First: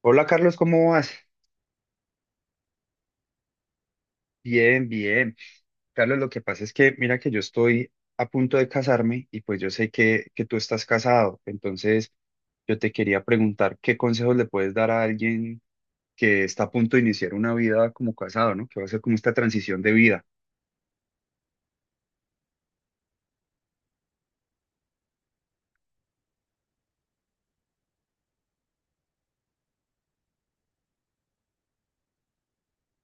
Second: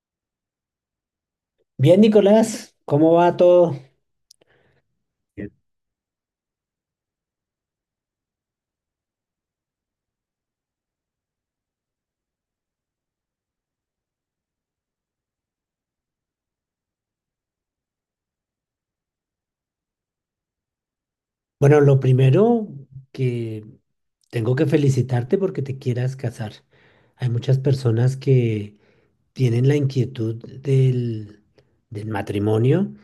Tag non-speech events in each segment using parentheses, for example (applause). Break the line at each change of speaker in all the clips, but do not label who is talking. Hola Carlos, ¿cómo vas?
Bien, Nicolás, ¿cómo va todo?
Bien, bien. Carlos, lo que pasa es que mira que yo estoy a punto de casarme y pues yo sé que tú estás casado, entonces yo te quería preguntar qué consejos le puedes dar a alguien que está a punto de iniciar una vida como casado, ¿no? Que va a ser como esta transición de vida.
Bueno, lo primero que tengo que felicitarte porque te quieras casar. Hay muchas personas que tienen la inquietud del, del matrimonio,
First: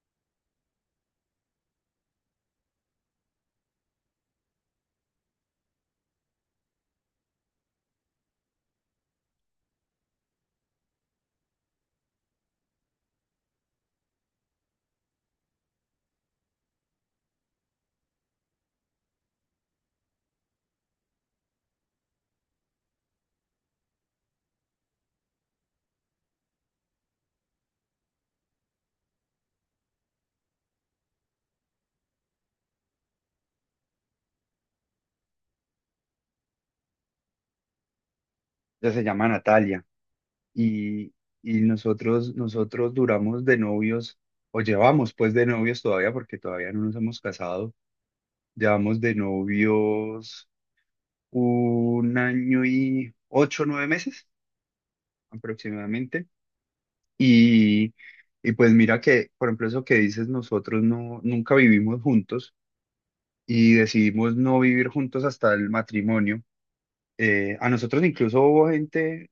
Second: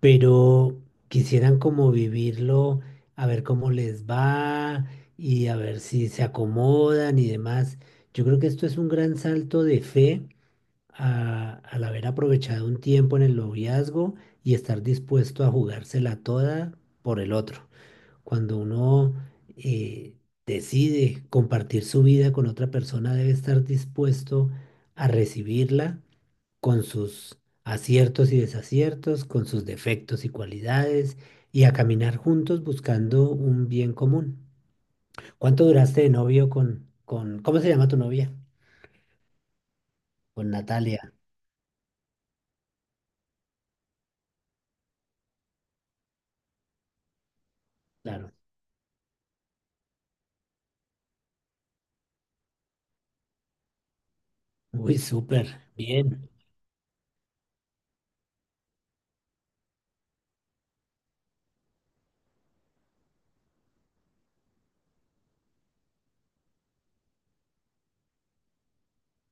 pero quisieran como vivirlo, a ver cómo les va y a ver si se acomodan y demás. Yo creo que esto es un gran salto de fe al haber aprovechado un tiempo en el noviazgo y estar dispuesto a jugársela toda por el otro. Cuando uno eh, decide compartir su vida con otra persona, debe estar dispuesto a recibirla con sus aciertos y desaciertos, con sus defectos y cualidades, y a caminar juntos buscando un bien común. ¿Cuánto duraste de novio ¿cómo se llama tu novia?
Ella se llama Natalia
Con
y,
Natalia,
y nosotros duramos de novios o llevamos pues de novios todavía porque todavía no nos hemos casado.
claro.
Llevamos de novios un año y 8, o 9 meses
Uy, súper,
aproximadamente.
bien.
Y, y pues mira que, por ejemplo, eso que dices, nosotros no, nunca vivimos juntos y decidimos no vivir juntos hasta el matrimonio. A nosotros incluso hubo gente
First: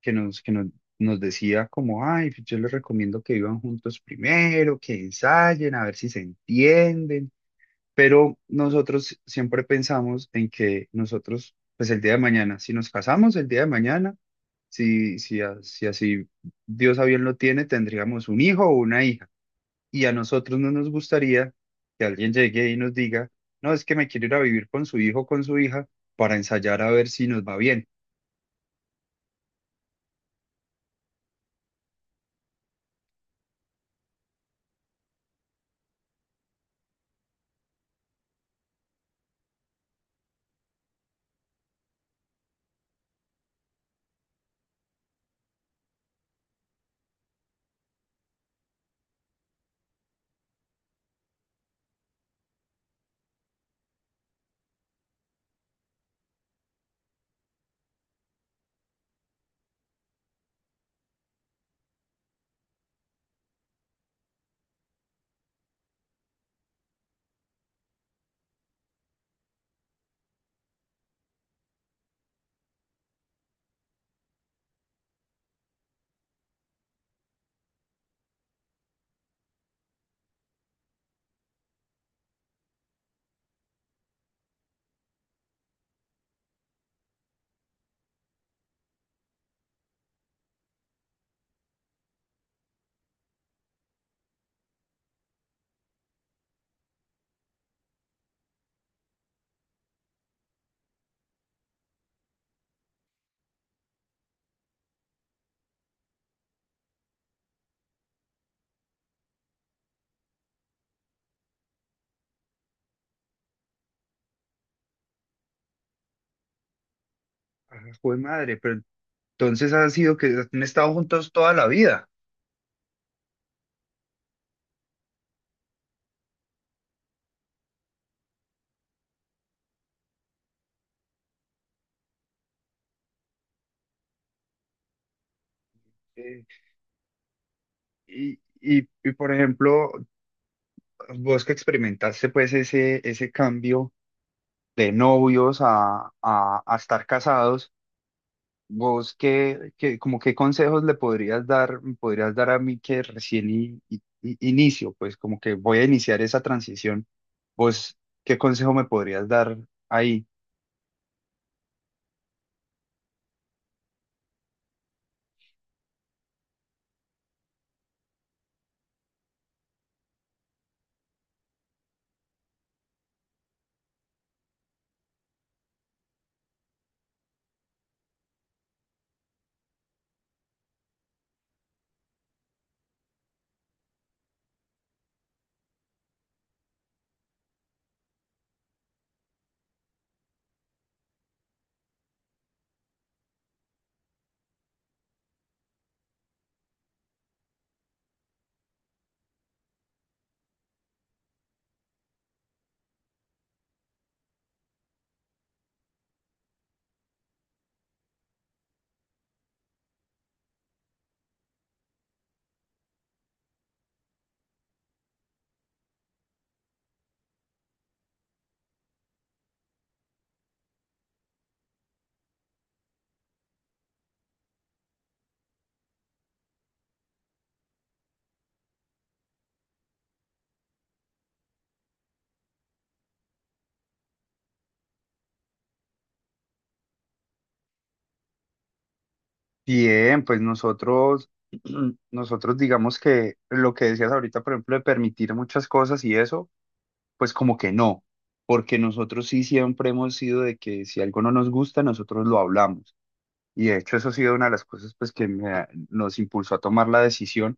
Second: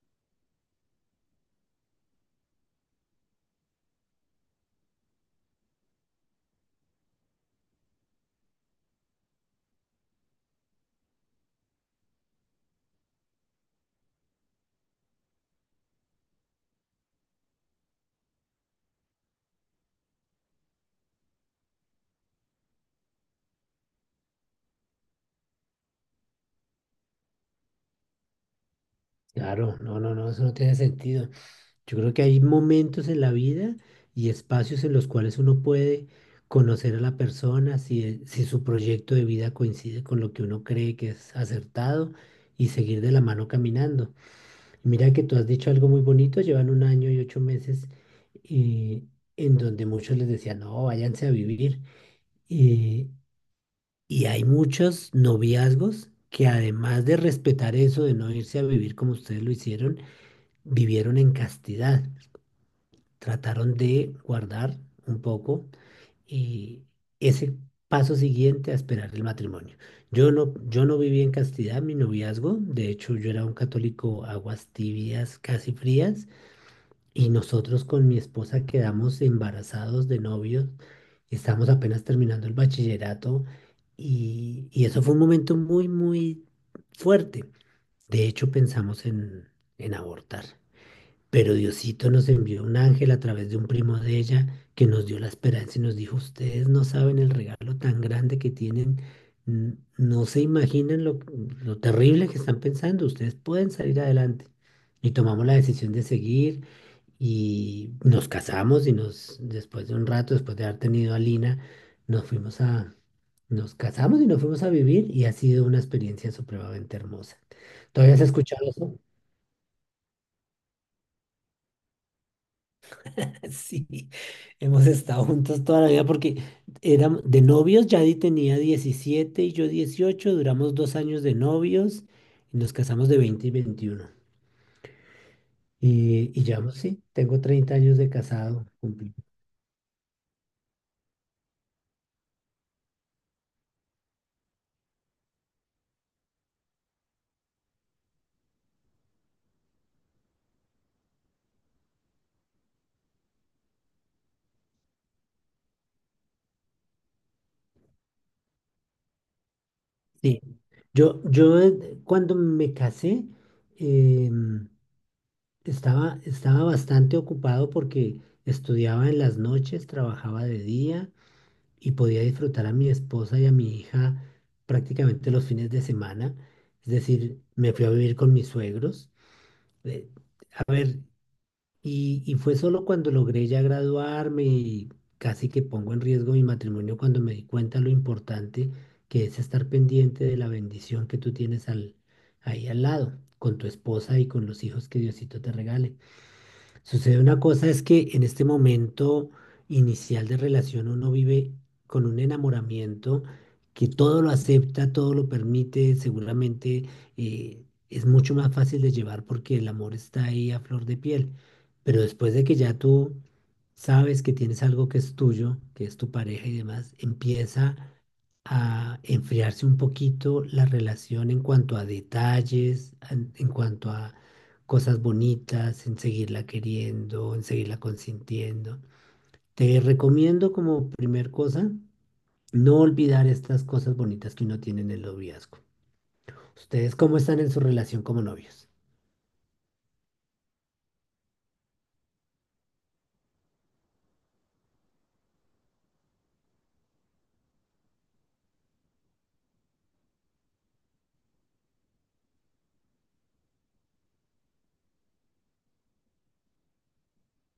que nos decía como, ay, pues yo les recomiendo que vivan juntos primero, que ensayen, a ver si se entienden. Pero nosotros siempre pensamos en que nosotros, pues el día de mañana, si nos casamos el día de mañana, si así Dios a bien lo tiene, tendríamos un hijo o una hija. Y a nosotros no nos gustaría que alguien llegue y nos diga, no, es que me quiero ir a vivir con su hijo o con su hija para ensayar a ver si nos va bien.
Claro, no, no, no, eso no tiene sentido. Yo creo que hay momentos en la vida y espacios en los cuales uno puede conocer a la persona si, si su proyecto de vida coincide con lo que uno cree que es acertado y seguir de la mano caminando. Mira que tú has dicho algo muy bonito, llevan un año y 8 meses eh, en donde muchos les decían, no, váyanse a vivir. Eh, y hay muchos noviazgos que además de respetar eso, de no irse a vivir como ustedes lo hicieron, vivieron en castidad, trataron de guardar un poco eh, ese paso siguiente a esperar el matrimonio. Yo no viví en castidad mi noviazgo, de hecho yo era un católico aguas tibias, casi frías, y nosotros con mi esposa quedamos embarazados de novios, estamos apenas terminando el bachillerato y eso fue un momento muy, muy fuerte. De hecho pensamos en abortar. Pero Diosito nos envió un ángel a través de un primo de ella que nos dio la esperanza y nos dijo, ustedes no saben el regalo tan grande que tienen, no se imaginan lo terrible que están pensando, ustedes pueden salir adelante. Y tomamos la decisión de seguir y nos casamos después de un rato, después de haber tenido a Lina, nos fuimos a, nos casamos y nos fuimos a vivir y ha sido una experiencia supremamente hermosa.
Ah,
¿Todavía
jue
has
madre,
escuchado
pero
eso?
entonces ha sido que han estado juntos toda la vida.
(laughs) Sí, hemos estado juntos toda la vida porque éramos de novios, Yadi tenía 17 y yo 18. Duramos 2 años de novios y nos casamos de 20 y 21. Y,
Eh,
y ya, sí, tengo 30 años de
y,
casado.
y,
Cumplí.
por ejemplo, vos que experimentaste pues ese cambio de novios a estar casados. Vos, como qué consejos le podrías dar, me podrías dar a mí que recién inicio, pues como que voy a iniciar esa transición. Vos, ¿qué consejo me podrías dar ahí?
Sí, yo cuando me casé em, estaba bastante ocupado porque estudiaba en las noches, trabajaba de día y podía disfrutar a mi esposa y a mi hija prácticamente los fines de semana. Es decir, me fui a vivir con mis suegros. Eh, a ver, y fue solo cuando logré ya graduarme y casi que pongo en riesgo mi matrimonio cuando me di cuenta lo importante que es estar pendiente de la bendición que tú tienes ahí al lado, con tu esposa y con los hijos que Diosito te regale. Sucede una cosa es que en este momento inicial de relación uno vive con un enamoramiento que todo lo acepta, todo lo permite, seguramente eh, es mucho más fácil de llevar porque el amor está ahí a flor de piel. Pero después de que ya tú sabes que tienes algo que es tuyo, que es tu pareja y demás, empieza a enfriarse un poquito la relación en cuanto a detalles, cuanto a cosas bonitas, en seguirla queriendo, en seguirla consintiendo. Te recomiendo como primer cosa no olvidar estas cosas bonitas que uno tiene en el noviazgo. ¿Ustedes cómo están en su relación como novios?
Bien, pues nosotros, (clears throat) nosotros digamos que lo que decías ahorita, por ejemplo, de permitir muchas cosas y eso, pues como que no, porque nosotros sí siempre hemos sido de que si algo no nos gusta, nosotros lo hablamos. Y de hecho eso ha sido una de las cosas pues que me nos impulsó a tomar la decisión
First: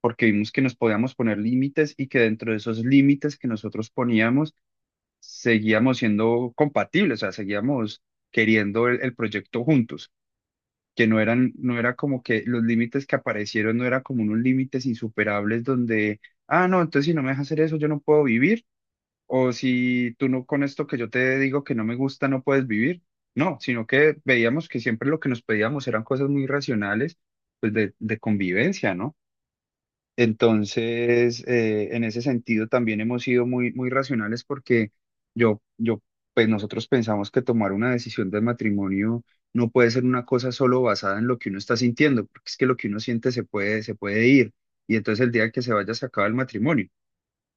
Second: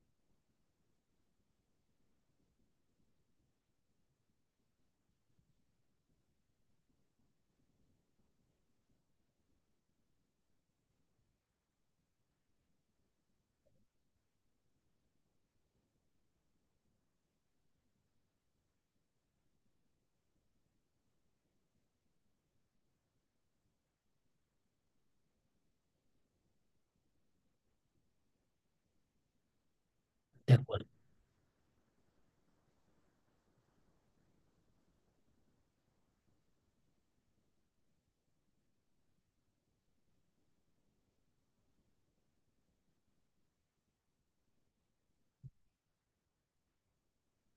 porque vimos que nos podíamos poner límites y que dentro de esos límites que nosotros poníamos seguíamos siendo compatibles, o sea, seguíamos queriendo el proyecto juntos, que no eran, no era como que los límites que aparecieron no eran como unos límites insuperables donde, ah, no, entonces si no me dejas hacer eso, yo no puedo vivir, o si tú no con esto que yo te digo que no me gusta, no puedes vivir. No, sino que veíamos que siempre lo que nos pedíamos eran cosas muy racionales, pues de convivencia, ¿no?
De acuerdo,
Entonces, en ese sentido también hemos sido muy, muy racionales porque yo, pues nosotros pensamos que tomar una decisión del matrimonio no puede ser una cosa solo basada en lo que uno está sintiendo, porque es que lo que uno siente se puede ir y entonces el día que se vaya se acaba el matrimonio.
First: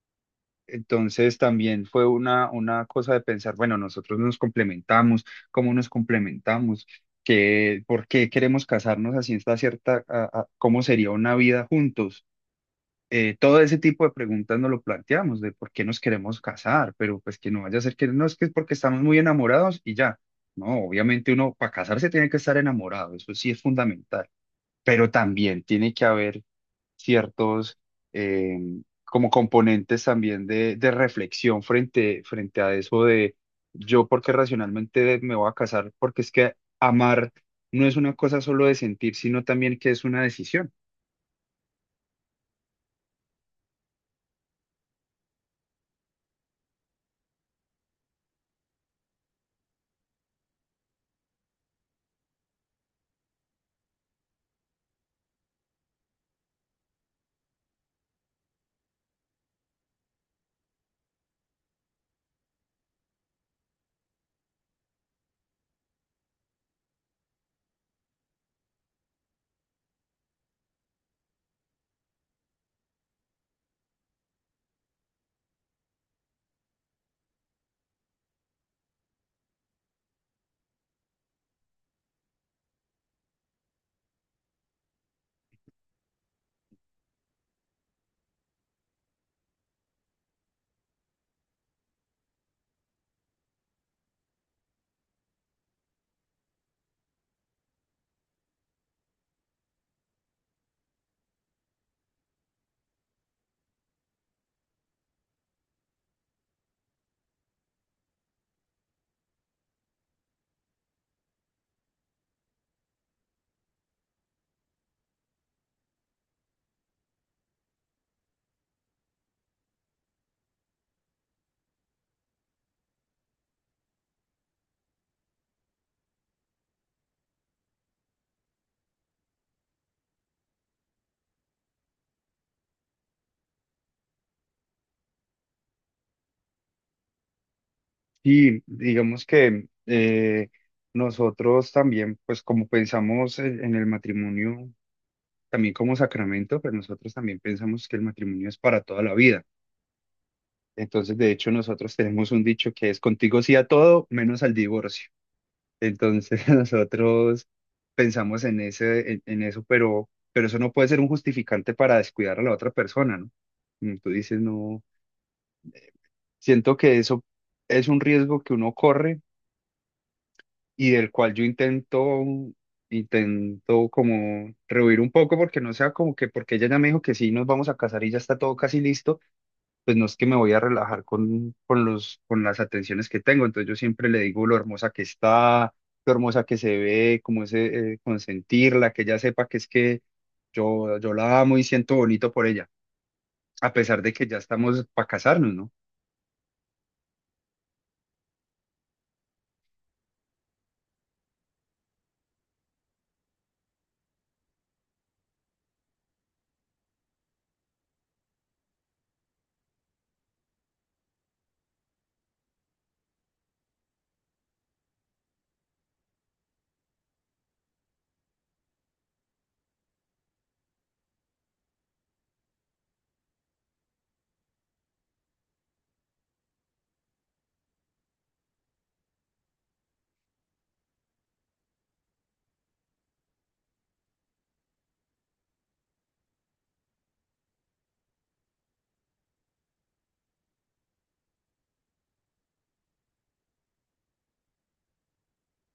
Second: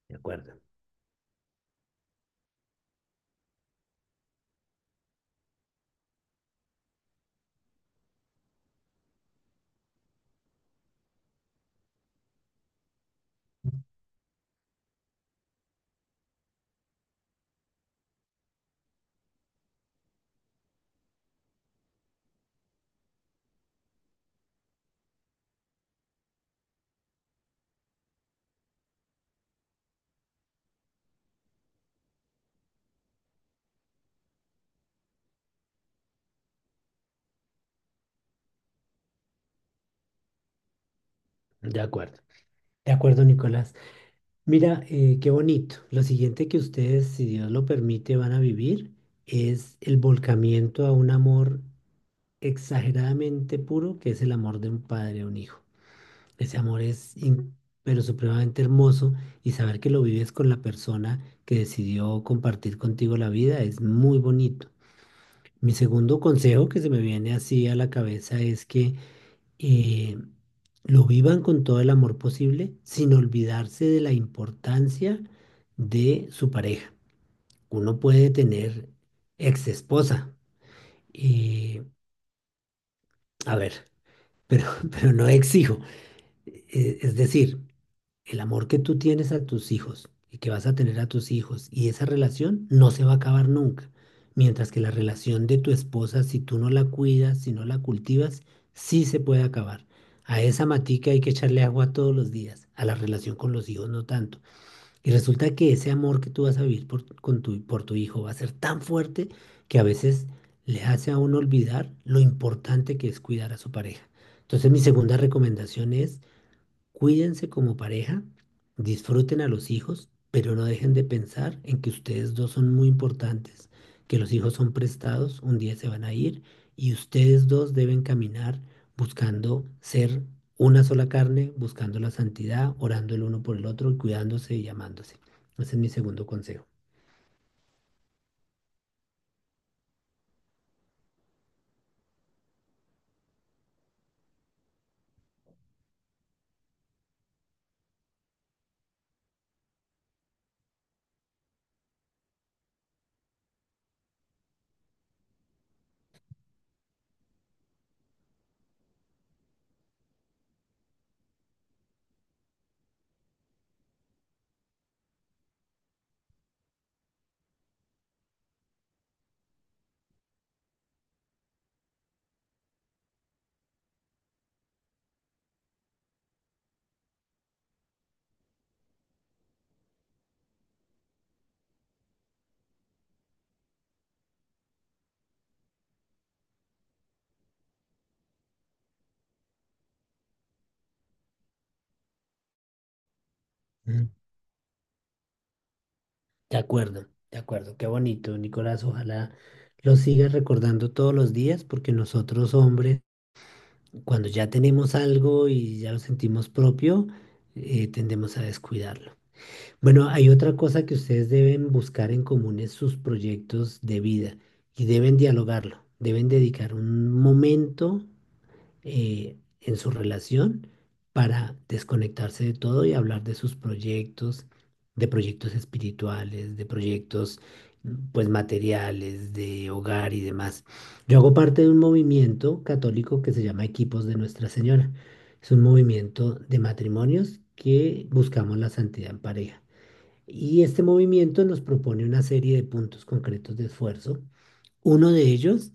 de acuerdo,
Entonces también fue una cosa de pensar, bueno, nosotros nos complementamos, ¿cómo nos complementamos? ¿Qué, por qué queremos casarnos así esta cierta, cómo sería una vida juntos? Todo ese tipo de preguntas nos lo planteamos, de por qué nos queremos casar, pero pues que no vaya a ser que no es que es porque estamos muy enamorados y ya. No, obviamente uno para casarse tiene que estar enamorado, eso sí es fundamental, pero también tiene que haber ciertos eh, como componentes también de reflexión frente a eso de yo porque racionalmente me voy a casar, porque es que amar no es una cosa solo de sentir, sino también que es una decisión.
de acuerdo. De acuerdo, Nicolás. Mira, qué bonito. Lo siguiente que ustedes, si Dios lo permite, van a vivir es el volcamiento a un amor exageradamente puro que es el amor de un padre a un hijo. Ese amor es pero supremamente hermoso, y saber que lo vives con la persona que decidió compartir contigo la vida es muy bonito. Mi segundo consejo que se me viene así a la cabeza es que eh, lo vivan con todo el amor posible sin olvidarse de la importancia de su pareja. Uno puede tener ex esposa y, a ver, pero, (laughs) pero no ex hijo. Es decir, el amor que tú tienes a tus hijos y que vas a tener a tus hijos y esa relación no se va a acabar nunca. Mientras que la relación de tu esposa, si tú no la cuidas, si no la cultivas, sí se puede acabar. A esa matica hay que echarle agua todos los días, a la relación con los hijos no tanto. Y resulta que ese amor que tú vas a vivir por tu hijo va a ser tan fuerte que a veces le hace a uno olvidar lo importante que es cuidar a su pareja. Entonces mi segunda recomendación es: cuídense como pareja, disfruten a los hijos, pero no dejen de pensar en que ustedes dos son muy importantes, que los hijos son prestados, un día se van a ir y ustedes dos deben caminar buscando ser una sola carne, buscando la santidad, orando el uno por el otro, cuidándose y amándose. Ese es mi segundo consejo.
Y digamos que nosotros también, pues como pensamos en el matrimonio, también como sacramento, pero nosotros también pensamos que el matrimonio es para toda la vida. Entonces, de hecho, nosotros tenemos un dicho que es contigo sí a todo, menos al divorcio. Entonces, (laughs) nosotros pensamos en ese, en eso, pero eso no puede ser un justificante para descuidar a la otra persona, ¿no? Como tú dices, no, siento que eso es un riesgo que uno corre y del cual yo intento como rehuir un poco porque no sea como que porque ella ya me dijo que sí, nos vamos a casar y ya está todo casi listo, pues no es que me voy a relajar con las atenciones que tengo, entonces yo siempre le digo lo hermosa que está, lo hermosa que se ve, como ese consentirla, que ella sepa que es que yo la amo y siento bonito por ella, a pesar
Mm.
de que ya estamos para casarnos, ¿no?
De acuerdo, de acuerdo, qué bonito, Nicolás. Ojalá lo sigas recordando todos los días porque nosotros hombres... Cuando ya tenemos algo y ya lo sentimos propio, tendemos a descuidarlo. Bueno, hay otra cosa que ustedes deben buscar en común es sus proyectos de vida y deben dialogarlo. Deben dedicar un momento en su relación para desconectarse de todo y hablar de sus proyectos, de proyectos espirituales, de proyectos pues materiales, de hogar y demás. Yo hago parte de un movimiento católico que se llama Equipos de Nuestra Señora. Es un movimiento de matrimonios que buscamos la santidad en pareja. Y este movimiento nos propone una serie de puntos concretos de esfuerzo. Uno de ellos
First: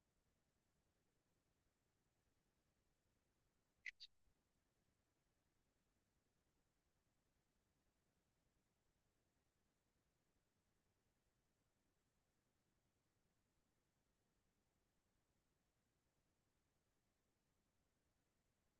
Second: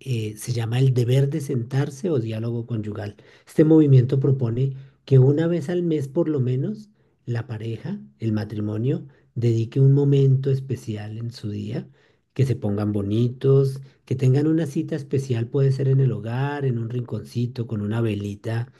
se llama el deber de sentarse o diálogo conyugal. Este movimiento propone que una vez al mes por lo menos la pareja, el matrimonio, dedique un momento especial en su día, que se pongan bonitos, que tengan una cita especial, puede ser en el hogar, en un rinconcito, con una velita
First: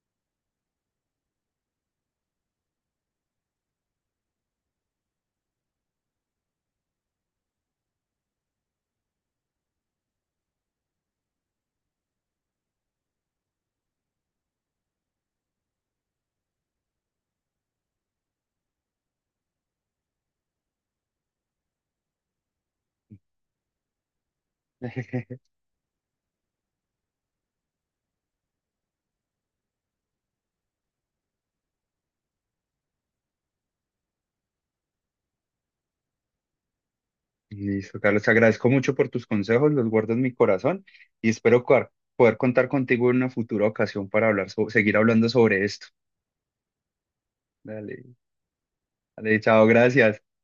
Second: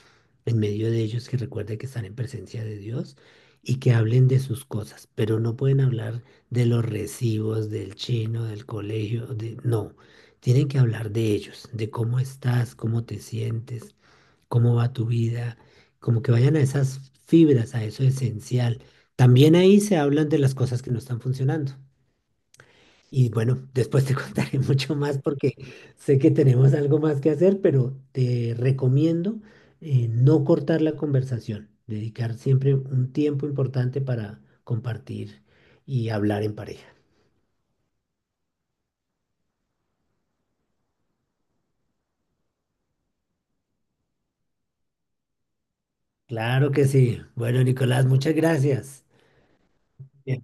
en medio de ellos que recuerden que están en presencia de Dios y que hablen de sus cosas, pero no pueden hablar de los recibos, del chino, del colegio, de... no, tienen que hablar de ellos, de cómo estás, cómo te sientes, cómo va tu vida, como que vayan a esas fibras, a eso esencial. También ahí se hablan de las cosas que no están funcionando. Y bueno, después te (laughs) contaré mucho más porque sé que tenemos algo más que hacer, pero te recomiendo no cortar la conversación, dedicar siempre un tiempo importante para compartir y hablar en pareja.
Listo, Carlos, te agradezco mucho por tus consejos, los guardo en mi corazón y espero poder contar contigo en una futura ocasión para hablar, seguir hablando sobre esto.
Claro que sí. Bueno, Nicolás,
Dale,
muchas gracias.
dale, chao, gracias.
Bien.